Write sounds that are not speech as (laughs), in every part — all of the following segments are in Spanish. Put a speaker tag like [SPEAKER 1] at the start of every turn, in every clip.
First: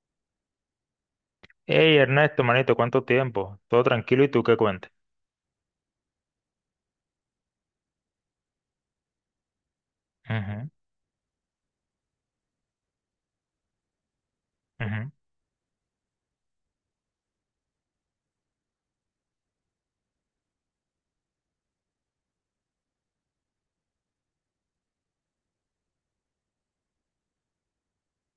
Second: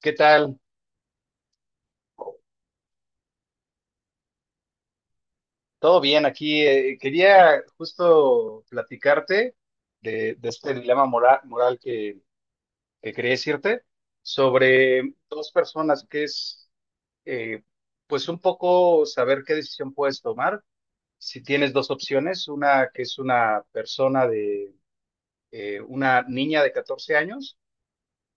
[SPEAKER 1] ¿Qué tal?
[SPEAKER 2] Hey Ernesto, manito, ¿cuánto tiempo? Todo tranquilo y tú qué cuentes.
[SPEAKER 1] Todo bien aquí. Quería justo platicarte de
[SPEAKER 2] Ujú,
[SPEAKER 1] este dilema moral que quería decirte
[SPEAKER 2] ujú,
[SPEAKER 1] sobre dos personas que es, eh, pues un poco saber qué decisión puedes tomar. Si tienes dos opciones, una que es una persona de, una niña de 14 años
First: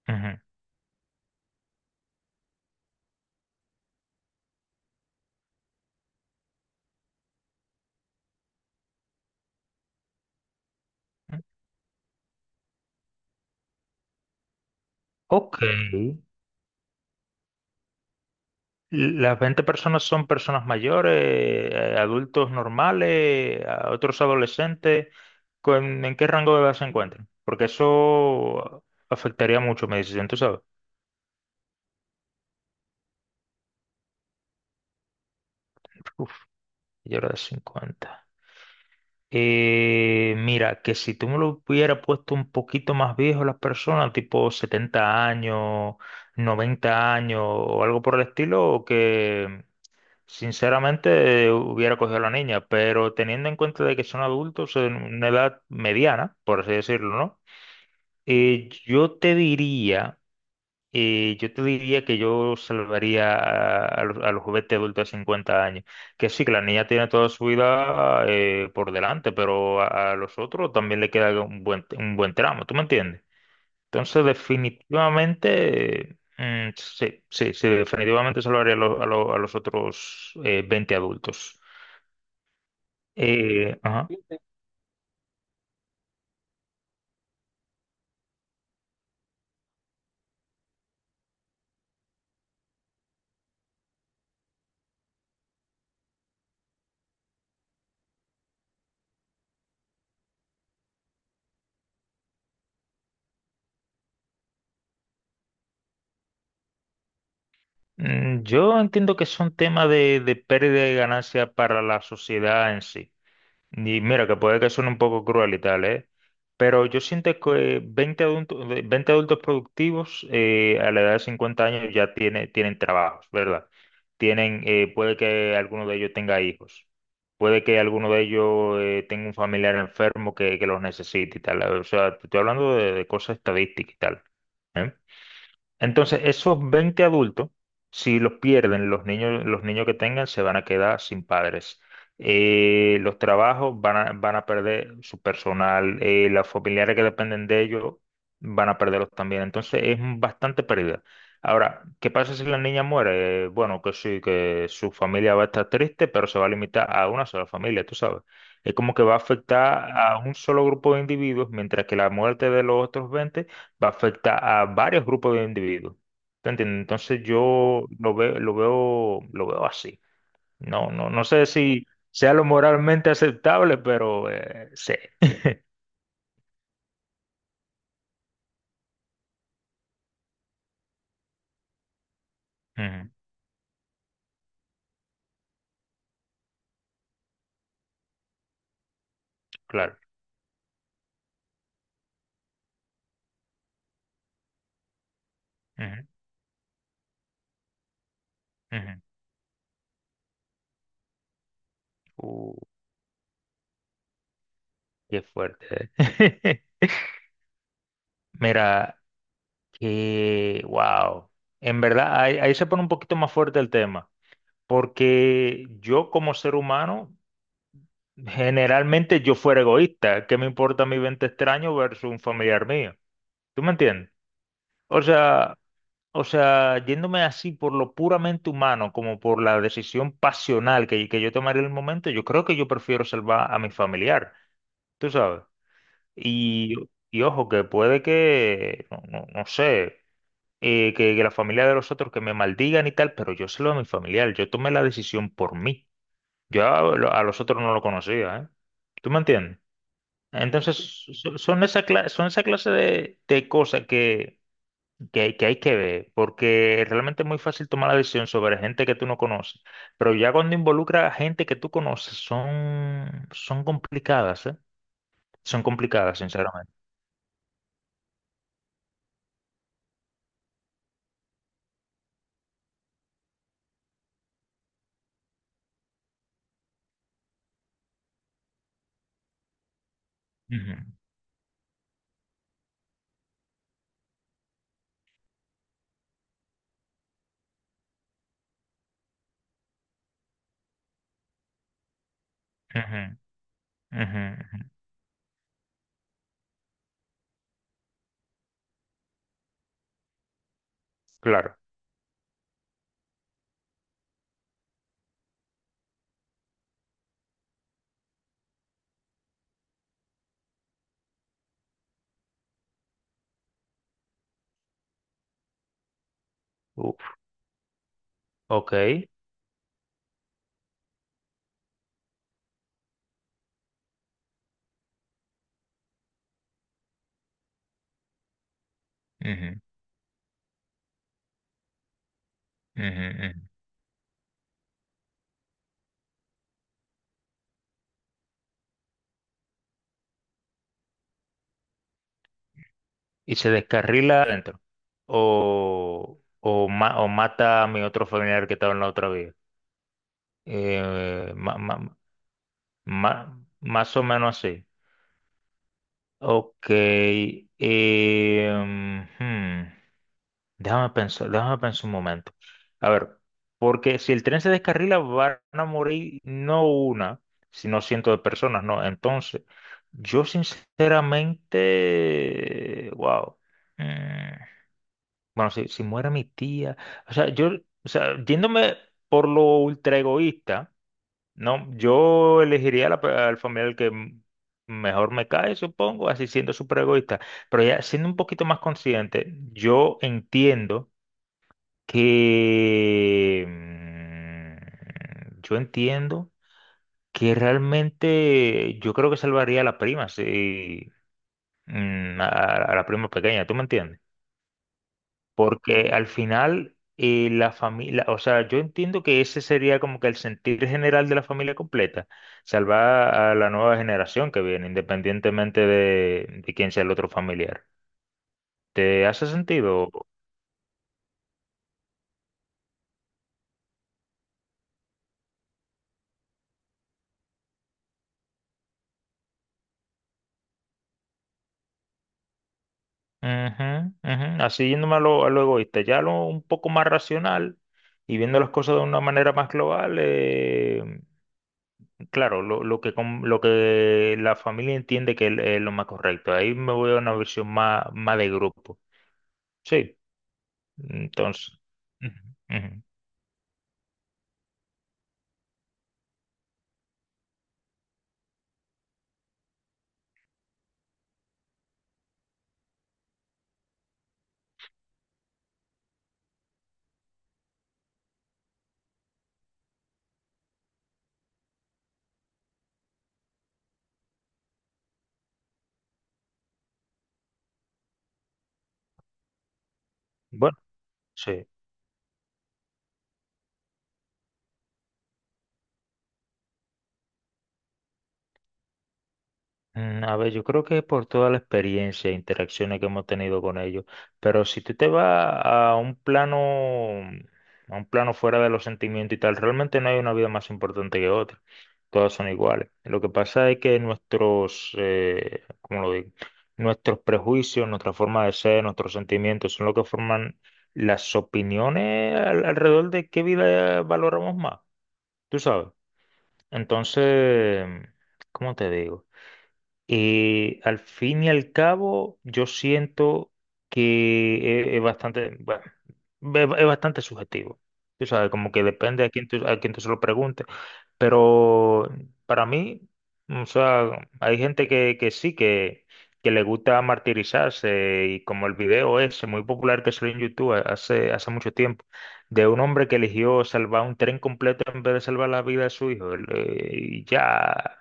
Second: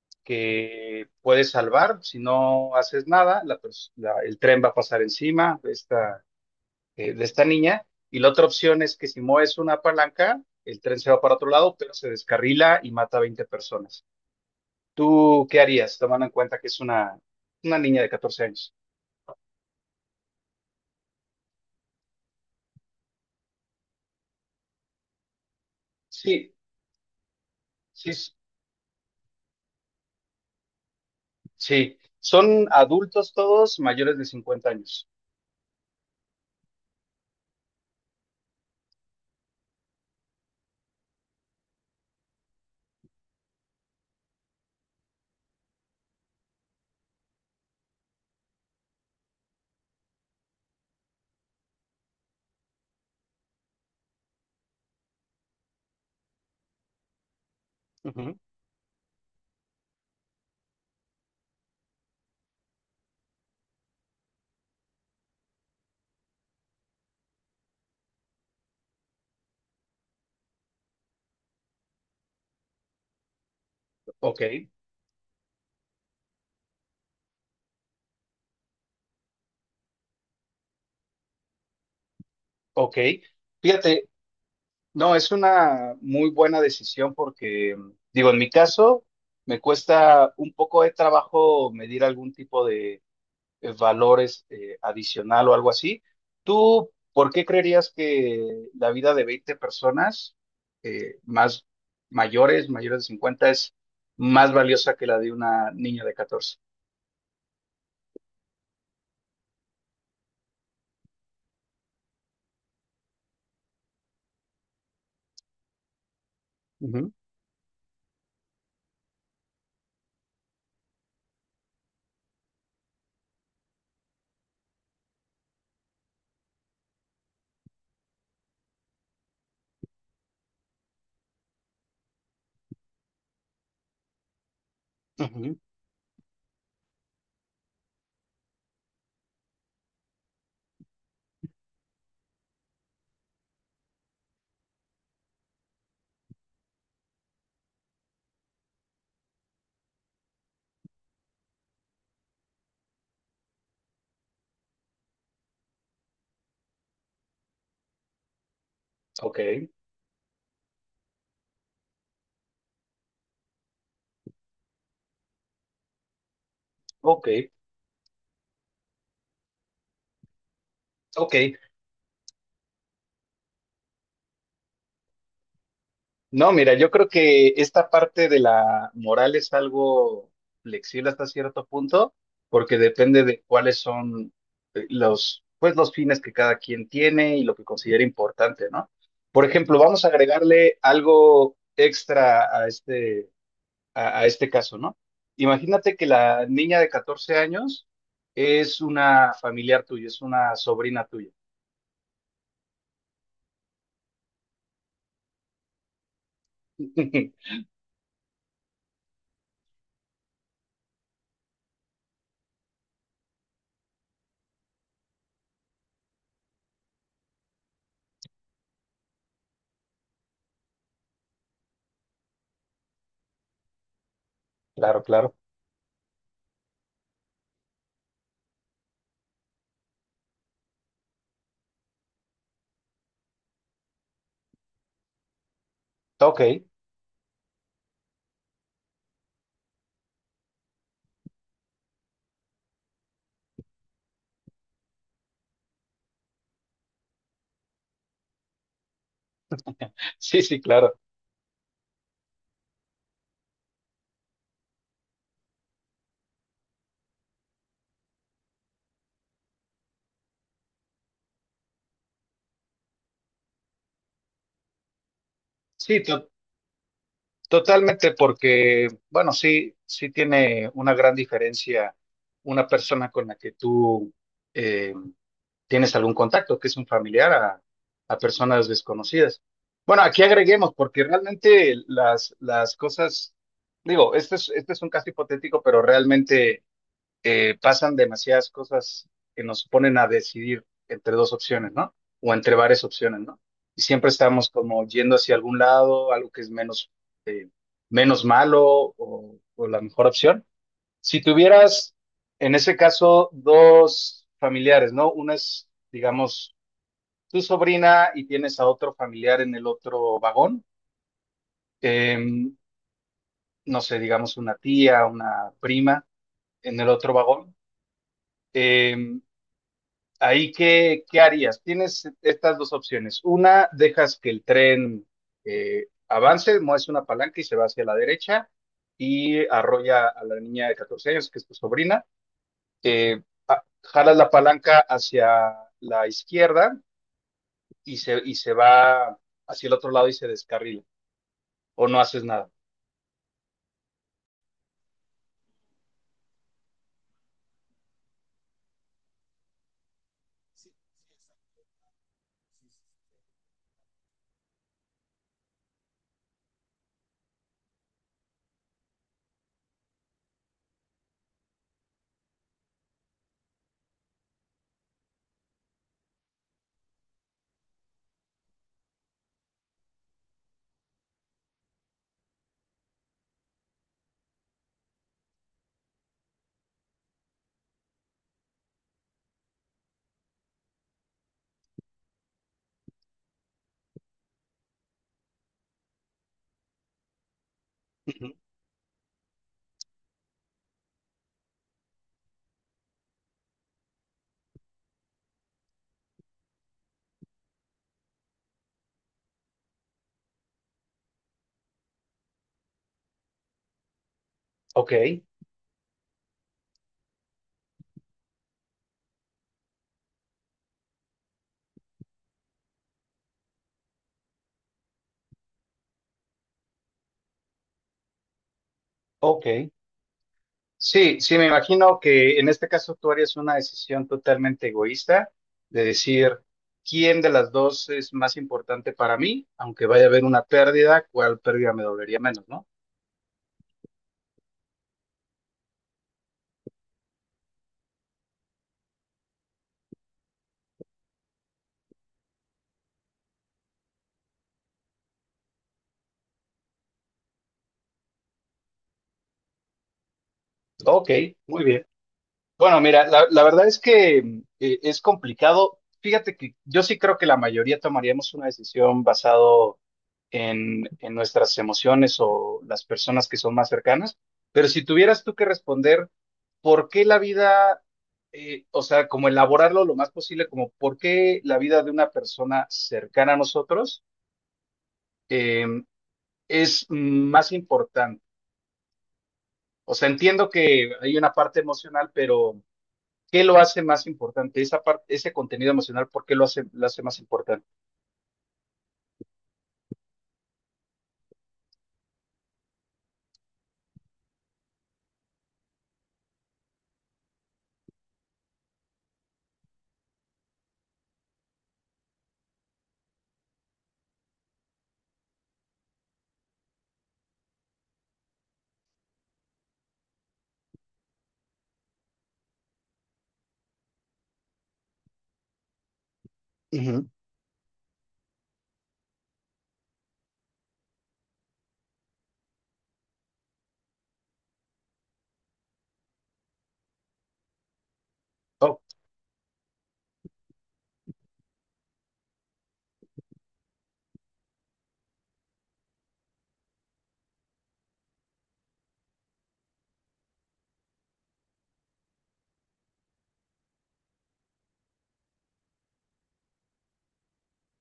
[SPEAKER 2] ujú.
[SPEAKER 1] que puedes salvar. Si no haces nada, el tren va a pasar encima, de esta niña. Y la otra opción es que si mueves una palanca, el tren se va para otro lado, pero se descarrila y mata a 20 personas. ¿Tú
[SPEAKER 2] Ok.
[SPEAKER 1] qué harías, tomando en cuenta que es una niña de 14 años?
[SPEAKER 2] Las 20 personas son personas mayores, adultos normales, a otros adolescentes. ¿En qué
[SPEAKER 1] Sí,
[SPEAKER 2] rango de edad se encuentran? Porque
[SPEAKER 1] sí,
[SPEAKER 2] eso afectaría mucho mi decisión, tú sabes.
[SPEAKER 1] sí. Son adultos todos mayores de 50 años.
[SPEAKER 2] Uf, yo era de 50. Mira, que si tú me lo hubieras puesto un poquito más viejo las personas, tipo 70 años, 90 años o algo por el estilo, que sinceramente hubiera cogido a la niña, pero teniendo en cuenta de que son adultos en una edad mediana, por así decirlo, ¿no?
[SPEAKER 1] Ujú.
[SPEAKER 2] Yo te diría... Y yo te diría que yo salvaría a los juguetes adultos de 50 años. Que sí, que la niña tiene toda su vida por delante, pero a los otros también le queda un buen tramo, ¿tú me entiendes? Entonces,
[SPEAKER 1] Ok,
[SPEAKER 2] definitivamente, sí, sí, sí, definitivamente salvaría a los otros 20 adultos.
[SPEAKER 1] ok.
[SPEAKER 2] Ajá.
[SPEAKER 1] Fíjate, no, es una muy buena decisión porque, digo, en mi caso, me cuesta un poco de trabajo medir algún tipo de, valores, adicional o algo así. ¿Tú por qué creerías que la vida de 20 personas, más mayores de 50, es más valiosa que la de una niña de 14?
[SPEAKER 2] Yo entiendo que son temas de pérdida de ganancia para la sociedad en sí. Y mira, que puede que suene un poco cruel y tal, ¿eh? Pero yo
[SPEAKER 1] Ujú,
[SPEAKER 2] siento que 20 adultos, 20 adultos productivos a la edad de 50 años tienen trabajos, ¿verdad? Tienen, puede que alguno de ellos tenga hijos, puede que alguno de ellos tenga un familiar enfermo que los necesite y tal. O sea, te estoy hablando de cosas estadísticas y tal. ¿Eh?
[SPEAKER 1] ujú.
[SPEAKER 2] Entonces, esos 20 adultos, si los pierden, los niños que tengan se van a quedar sin padres. Los trabajos van a perder su personal, las familiares que dependen de ellos van a perderlos también. Entonces, es bastante pérdida. Ahora, ¿qué pasa si la niña muere? Bueno, que sí, que su familia va a estar triste, pero se va a limitar a una sola familia, tú sabes. Es como que va a
[SPEAKER 1] Ok,
[SPEAKER 2] afectar a un solo grupo de individuos, mientras que la muerte de los otros 20 va a afectar a varios grupos de individuos. ¿Te entiendes? Entonces
[SPEAKER 1] ok,
[SPEAKER 2] yo lo veo así. No, no, no
[SPEAKER 1] ok.
[SPEAKER 2] sé si sea lo moralmente aceptable, pero sí.
[SPEAKER 1] No, mira, yo creo que esta parte de la moral es algo flexible hasta cierto punto, porque
[SPEAKER 2] Ujú,
[SPEAKER 1] depende de cuáles son, pues, los fines que cada quien tiene y lo que considera importante, ¿no? Por ejemplo,
[SPEAKER 2] claro.
[SPEAKER 1] vamos a agregarle algo extra a este, a este caso, ¿no? Imagínate
[SPEAKER 2] Ujú,
[SPEAKER 1] que la niña de 14 años es
[SPEAKER 2] ujú.
[SPEAKER 1] una familiar tuya, es una sobrina tuya.
[SPEAKER 2] Uh, qué fuerte. ¿Eh?
[SPEAKER 1] (laughs)
[SPEAKER 2] (laughs) Mira, que wow. En verdad, ahí, ahí se pone un poquito más fuerte el tema, porque yo como ser humano, generalmente yo fuera egoísta. ¿Qué me importa mi 20 extraño versus un familiar mío? ¿Tú me entiendes? O
[SPEAKER 1] Claro, claro.
[SPEAKER 2] sea, o sea, yéndome así por lo puramente humano, como por la decisión pasional que yo tomaré en el momento, yo creo que yo prefiero salvar a mi familiar, tú sabes.
[SPEAKER 1] Ok.
[SPEAKER 2] Y, y ojo, que puede que, no, no sé, que la familia de los otros que me maldigan y tal, pero yo salvo a mi familiar, yo tomé la decisión por mí. Yo a los otros no lo conocía, ¿eh? ¿Tú me entiendes?
[SPEAKER 1] Sí, sí,
[SPEAKER 2] Entonces,
[SPEAKER 1] claro.
[SPEAKER 2] son esa clase de cosas que hay que ver, porque realmente es muy fácil tomar la decisión sobre gente que tú no conoces, pero ya cuando involucra a gente que tú conoces, son complicadas, ¿eh? Son
[SPEAKER 1] Sí,
[SPEAKER 2] complicadas,
[SPEAKER 1] to-
[SPEAKER 2] sinceramente.
[SPEAKER 1] Totalmente, porque, bueno, sí, sí tiene una gran diferencia una persona con la que tú, eh, tienes algún contacto, que es un familiar, a personas desconocidas. Bueno, aquí agreguemos,
[SPEAKER 2] Ujú,
[SPEAKER 1] porque realmente las cosas, digo, este es un caso hipotético, pero realmente, pasan demasiadas cosas que nos ponen a decidir entre dos opciones, ¿no? O entre varias
[SPEAKER 2] ujú,
[SPEAKER 1] opciones, ¿no? Y siempre
[SPEAKER 2] ujú,
[SPEAKER 1] estamos
[SPEAKER 2] ujú.
[SPEAKER 1] como yendo hacia algún lado, algo que es menos, eh, menos malo, o la mejor opción. Si
[SPEAKER 2] Claro.
[SPEAKER 1] tuvieras, en ese caso, dos familiares, ¿no? Una es, digamos, tu sobrina, y tienes a otro familiar en el otro vagón. em, no sé, digamos una tía, una prima en el otro
[SPEAKER 2] Uf,
[SPEAKER 1] vagón.
[SPEAKER 2] ok.
[SPEAKER 1] em, ¿Ahí qué harías? Tienes estas dos opciones. Una, dejas que el tren, avance, mueves una palanca y se va hacia la derecha y
[SPEAKER 2] Ujú,
[SPEAKER 1] arrolla a la niña de 14 años, que es tu sobrina.
[SPEAKER 2] ujú,
[SPEAKER 1] Eh,
[SPEAKER 2] ujú.
[SPEAKER 1] Jalas la palanca hacia la izquierda y y se va hacia el otro lado y se descarrila. O no haces nada.
[SPEAKER 2] Y se descarrila adentro. O mata a mi otro familiar que estaba en la otra vida. Eh, ma- ma- más o menos así. Ok, em, hmm, déjame pensar un momento. A ver, porque si el tren se descarrila van a morir no una, sino cientos de personas, ¿no? Entonces, yo sinceramente, wow. mm, bueno, si muere mi tía, o sea, yo, o sea, yéndome por lo ultra egoísta. No, yo elegiría al familiar que mejor me cae, supongo, así siendo súper egoísta. Pero ya siendo un
[SPEAKER 1] Ujú.
[SPEAKER 2] poquito más consciente, yo entiendo que... Yo entiendo que realmente yo creo que salvaría a la prima, sí, mm, a, a la prima pequeña, ¿tú me entiendes?
[SPEAKER 1] Ok,
[SPEAKER 2] Porque al final la familia, o sea, yo entiendo que ese sería como que el sentir general de la familia completa, salvar a la nueva generación que viene, independientemente de quién sea el otro familiar. ¿Te hace
[SPEAKER 1] ok.
[SPEAKER 2] sentido? Ujú,
[SPEAKER 1] Sí, sí, me imagino que en este caso tú harías una decisión totalmente egoísta, de decir quién de las dos es más importante para mí, aunque vaya a haber una pérdida, cuál pérdida me dolería menos, ¿no?
[SPEAKER 2] ujú. Así yéndome a lo egoísta, ya lo un poco más racional y viendo las cosas de una manera más global, claro, lo que la familia entiende que es lo más correcto. Ahí me voy a una versión más, más de grupo. Sí.
[SPEAKER 1] Ok,
[SPEAKER 2] Entonces,
[SPEAKER 1] muy bien.
[SPEAKER 2] ujú,
[SPEAKER 1] Bueno,
[SPEAKER 2] ujú.
[SPEAKER 1] mira, la verdad es que, es complicado. Fíjate que yo sí creo que la mayoría tomaríamos una decisión basado en nuestras emociones o las personas que son más cercanas, pero si tuvieras tú que responder, ¿por qué la vida, o sea, como elaborarlo lo más posible, como por qué la vida de una persona cercana a nosotros, eh, es más importante? O sea, entiendo
[SPEAKER 2] Bueno,
[SPEAKER 1] que hay una
[SPEAKER 2] sí.
[SPEAKER 1] parte emocional, pero ¿qué lo hace más importante? Esa parte, ese contenido emocional, ¿por qué lo hace más importante?
[SPEAKER 2] A ver, yo creo que por toda la experiencia e interacciones que hemos tenido con ellos, pero si tú te vas a un plano fuera de los sentimientos y tal, realmente no hay una vida más importante que otra. Todas son iguales. Lo que pasa es que nuestros, ¿cómo lo digo? Nuestros prejuicios, nuestra forma de ser, nuestros sentimientos son lo que forman las opiniones alrededor de qué vida valoramos más. Tú sabes.
[SPEAKER 1] Uh -huh.
[SPEAKER 2] Entonces, ¿cómo te digo? Al fin y al cabo, yo siento que es bastante, bueno, es bastante subjetivo. Tú sabes, como que
[SPEAKER 1] Oh,
[SPEAKER 2] depende a quién tú se lo preguntes. Pero para mí, o sea, hay gente que sí, que le gusta martirizarse y como el video ese muy popular que salió en YouTube hace mucho tiempo, de un hombre que eligió salvar un tren completo en vez de salvar la vida de su hijo. Y ya.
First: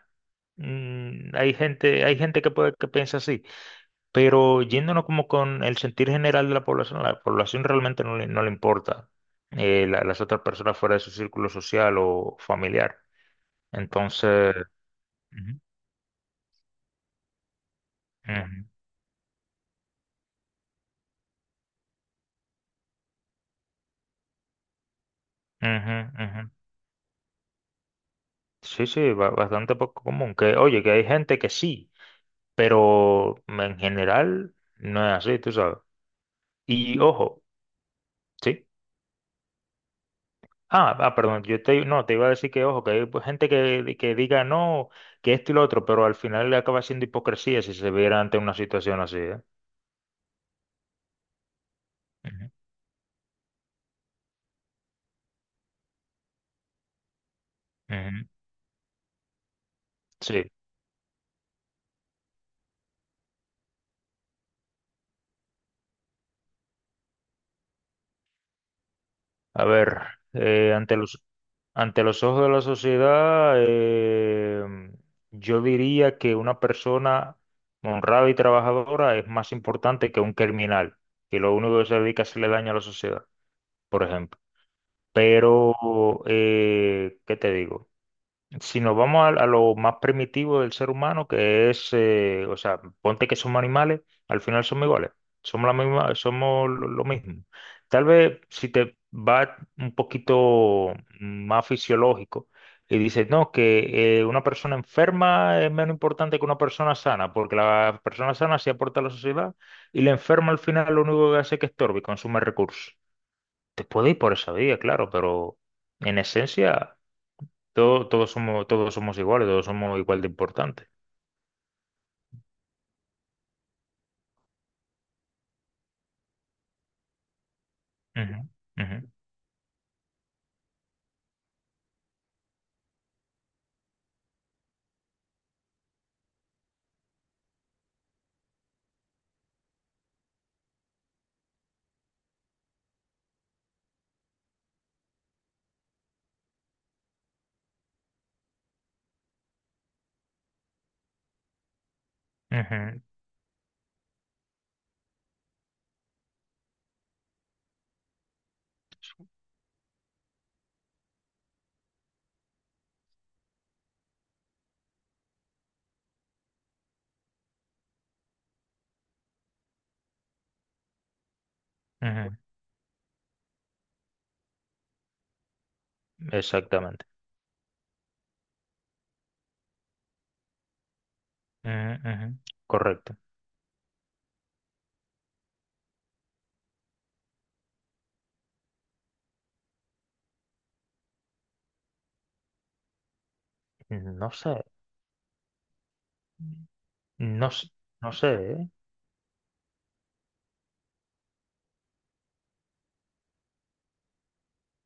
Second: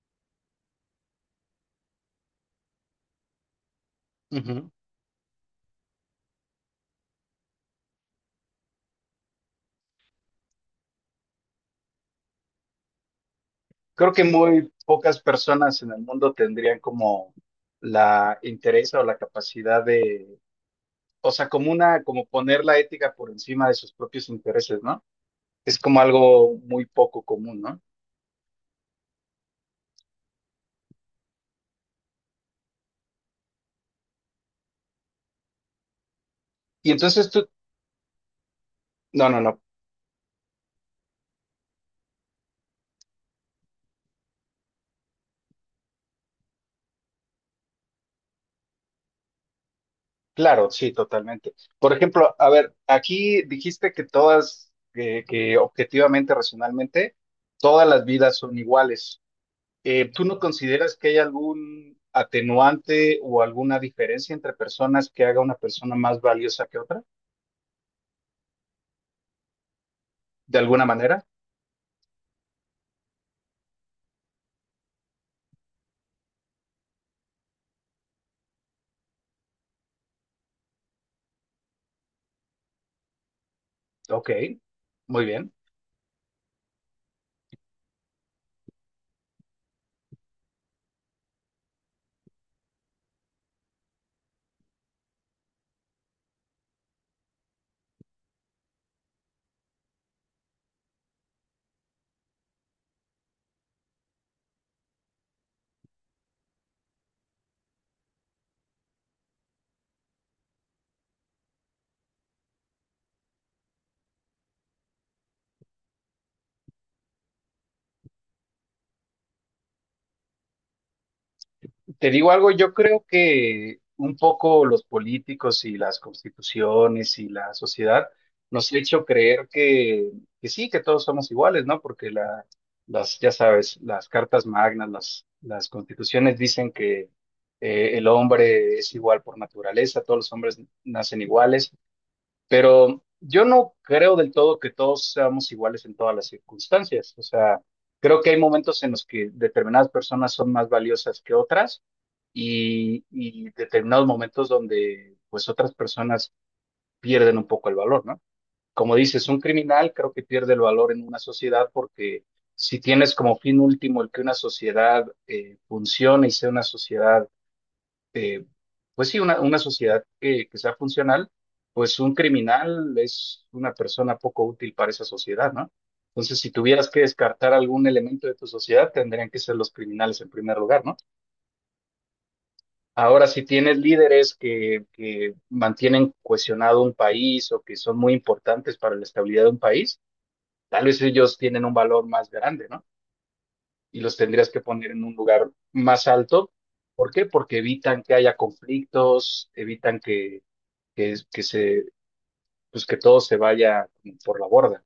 [SPEAKER 2] Hay gente que puede que piensa así,
[SPEAKER 1] Uh
[SPEAKER 2] pero
[SPEAKER 1] -huh.
[SPEAKER 2] yéndonos como con el sentir general de la población realmente no le importa las otras personas fuera de su círculo social o familiar.
[SPEAKER 1] Creo que
[SPEAKER 2] Entonces,
[SPEAKER 1] muy pocas
[SPEAKER 2] ujú,
[SPEAKER 1] personas en el mundo tendrían como la
[SPEAKER 2] ujú,
[SPEAKER 1] interés o la capacidad de, o sea, como una, como poner la ética por encima de sus propios intereses, ¿no? Es
[SPEAKER 2] ujú,
[SPEAKER 1] como
[SPEAKER 2] ujú.
[SPEAKER 1] algo muy poco común, ¿no?
[SPEAKER 2] Sí, sí, bastante poco común. Que, oye, que hay gente que sí, pero en general no es así, tú sabes.
[SPEAKER 1] Y
[SPEAKER 2] Y
[SPEAKER 1] entonces
[SPEAKER 2] ojo,
[SPEAKER 1] tú,
[SPEAKER 2] sí.
[SPEAKER 1] no, no, no,
[SPEAKER 2] Ah, ah, perdón, no, te iba a decir que, ojo, que hay pues, gente que diga no, que esto y lo otro, pero al final le acaba siendo hipocresía si se viera ante una situación así, ¿eh?
[SPEAKER 1] claro, sí, totalmente. Por ejemplo, a
[SPEAKER 2] Ujú,
[SPEAKER 1] ver, aquí dijiste que todas, que objetivamente, racionalmente, todas las
[SPEAKER 2] ujú.
[SPEAKER 1] vidas son iguales. ¿Tú no
[SPEAKER 2] Sí,
[SPEAKER 1] consideras que hay algún atenuante o alguna diferencia entre personas que haga una persona más valiosa que otra?
[SPEAKER 2] a ver,
[SPEAKER 1] ¿De
[SPEAKER 2] eh,
[SPEAKER 1] alguna
[SPEAKER 2] ante los,
[SPEAKER 1] manera?
[SPEAKER 2] ante los ojos de la sociedad, yo diría que una persona honrada y trabajadora es más importante que un criminal, que lo único que se dedica es hacerle daño a la sociedad, por
[SPEAKER 1] Ok,
[SPEAKER 2] ejemplo.
[SPEAKER 1] muy bien.
[SPEAKER 2] Pero, ¿qué te digo? Si nos vamos a lo más primitivo del ser humano, que es, o sea, ponte que somos animales, al final somos iguales, somos la misma, somos lo mismo. Tal vez si te va un poquito más fisiológico y dices, no, que una persona enferma es menos importante que una persona sana, porque la persona sana sí aporta a la sociedad y la enferma al final lo único que hace es que estorbe y consume recursos. Te puede ir por esa vía, claro, pero en esencia... Todos somos iguales, todos somos igual de importantes.
[SPEAKER 1] Te digo algo, yo creo que un poco los políticos y las constituciones y la sociedad
[SPEAKER 2] Ujú,
[SPEAKER 1] nos ha
[SPEAKER 2] ujú,
[SPEAKER 1] hecho creer que, sí, que todos somos iguales, ¿no? Porque las, ya sabes, las cartas magnas, las constituciones dicen que, el hombre es igual por naturaleza, todos los hombres nacen iguales, pero yo no creo del todo que todos seamos iguales en todas las circunstancias. O sea, creo que hay momentos en los que determinadas personas son más valiosas que otras,
[SPEAKER 2] ujú,
[SPEAKER 1] y determinados momentos donde pues otras personas pierden un poco el valor, ¿no? Como dices, un criminal creo que pierde el valor en una sociedad, porque si tienes como fin último el que una sociedad, funcione y sea una sociedad, eh, pues sí, una sociedad que sea funcional, pues un
[SPEAKER 2] ujú,
[SPEAKER 1] criminal es una persona poco útil para esa sociedad, ¿no? Entonces, si tuvieras que
[SPEAKER 2] exactamente.
[SPEAKER 1] descartar algún elemento de tu sociedad, tendrían que ser los criminales en primer lugar, ¿no?
[SPEAKER 2] Ujú, ujú, correcto.
[SPEAKER 1] Ahora, si tienes líderes que mantienen cohesionado un país o que son muy importantes para la estabilidad de un país, tal vez ellos tienen un valor más grande, ¿no? Y los
[SPEAKER 2] No
[SPEAKER 1] tendrías
[SPEAKER 2] sé.
[SPEAKER 1] que poner en un lugar más alto. ¿Por qué?
[SPEAKER 2] No,
[SPEAKER 1] Porque evitan
[SPEAKER 2] no
[SPEAKER 1] que
[SPEAKER 2] sé,
[SPEAKER 1] haya
[SPEAKER 2] ¿eh?
[SPEAKER 1] conflictos, evitan que, que, que se, pues que todo se vaya por la borda.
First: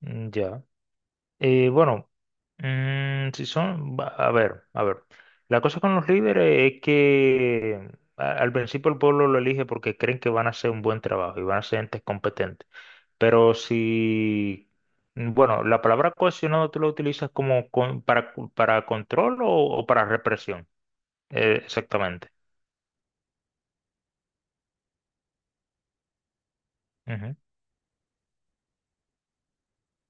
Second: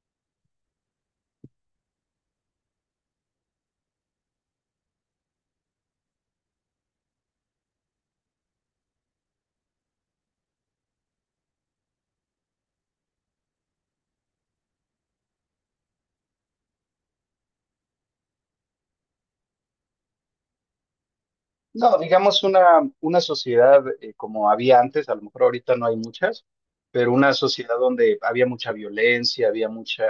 [SPEAKER 2] Mm, ya. Bueno, mm, si son, va- a ver, a ver. La cosa con los líderes es que al principio el pueblo lo elige porque creen que van a hacer un buen trabajo y van a ser entes competentes. Pero si, bueno, la palabra cohesionado tú la utilizas como para control o para represión, Eh,
[SPEAKER 1] No,
[SPEAKER 2] exactamente.
[SPEAKER 1] digamos una sociedad, como había antes, a lo mejor ahorita no hay muchas, pero una
[SPEAKER 2] Ujú.
[SPEAKER 1] sociedad donde había mucha violencia, había mucha,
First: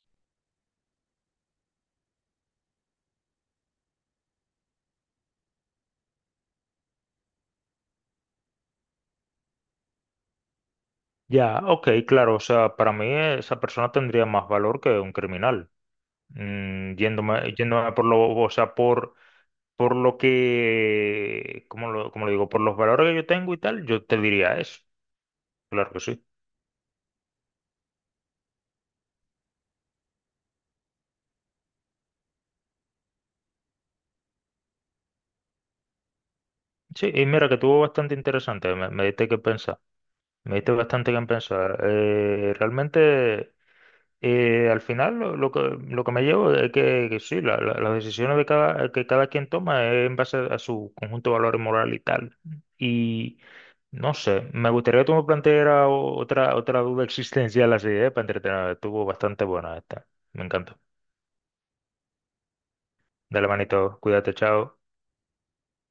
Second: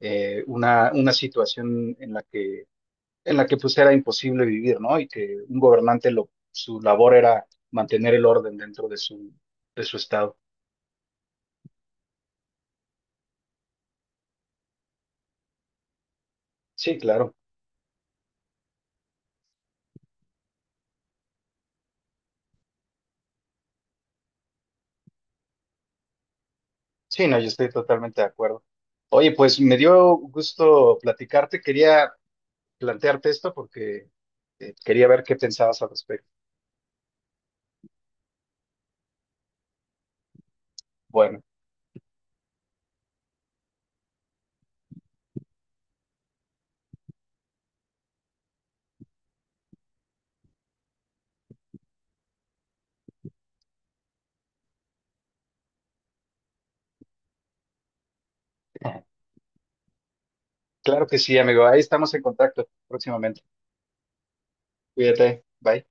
[SPEAKER 1] una situación en la que pues era imposible vivir, ¿no? Y que un gobernante, su labor era mantener el orden dentro de su estado.
[SPEAKER 2] Ya, ok, claro, o sea, para mí esa persona tendría más valor que un criminal,
[SPEAKER 1] Sí,
[SPEAKER 2] Mm,
[SPEAKER 1] claro.
[SPEAKER 2] yéndome, yéndome por lo, o sea, por lo que, ¿cómo lo digo? Por los valores que yo tengo y tal, yo te diría eso, claro que sí.
[SPEAKER 1] Sí, no, yo estoy totalmente de acuerdo. Oye, pues me dio gusto platicarte. Quería plantearte esto porque, quería ver qué pensabas al respecto.
[SPEAKER 2] Sí, y mira que tuvo bastante interesante, me diste que pensar, me diste bastante que
[SPEAKER 1] Bueno,
[SPEAKER 2] pensar. Realmente... Y al final lo que me llevo es que sí, las decisiones de que cada quien toma es en base a su conjunto de valores moral y tal. Y no sé, me gustaría que tú me plantearas otra duda (laughs) existencial así, ¿eh? Para entretener. Estuvo bastante buena esta. Me encantó.
[SPEAKER 1] claro que sí, amigo. Ahí estamos en contacto próximamente.
[SPEAKER 2] Dale manito, cuídate, chao.
[SPEAKER 1] Cuídate. Bye.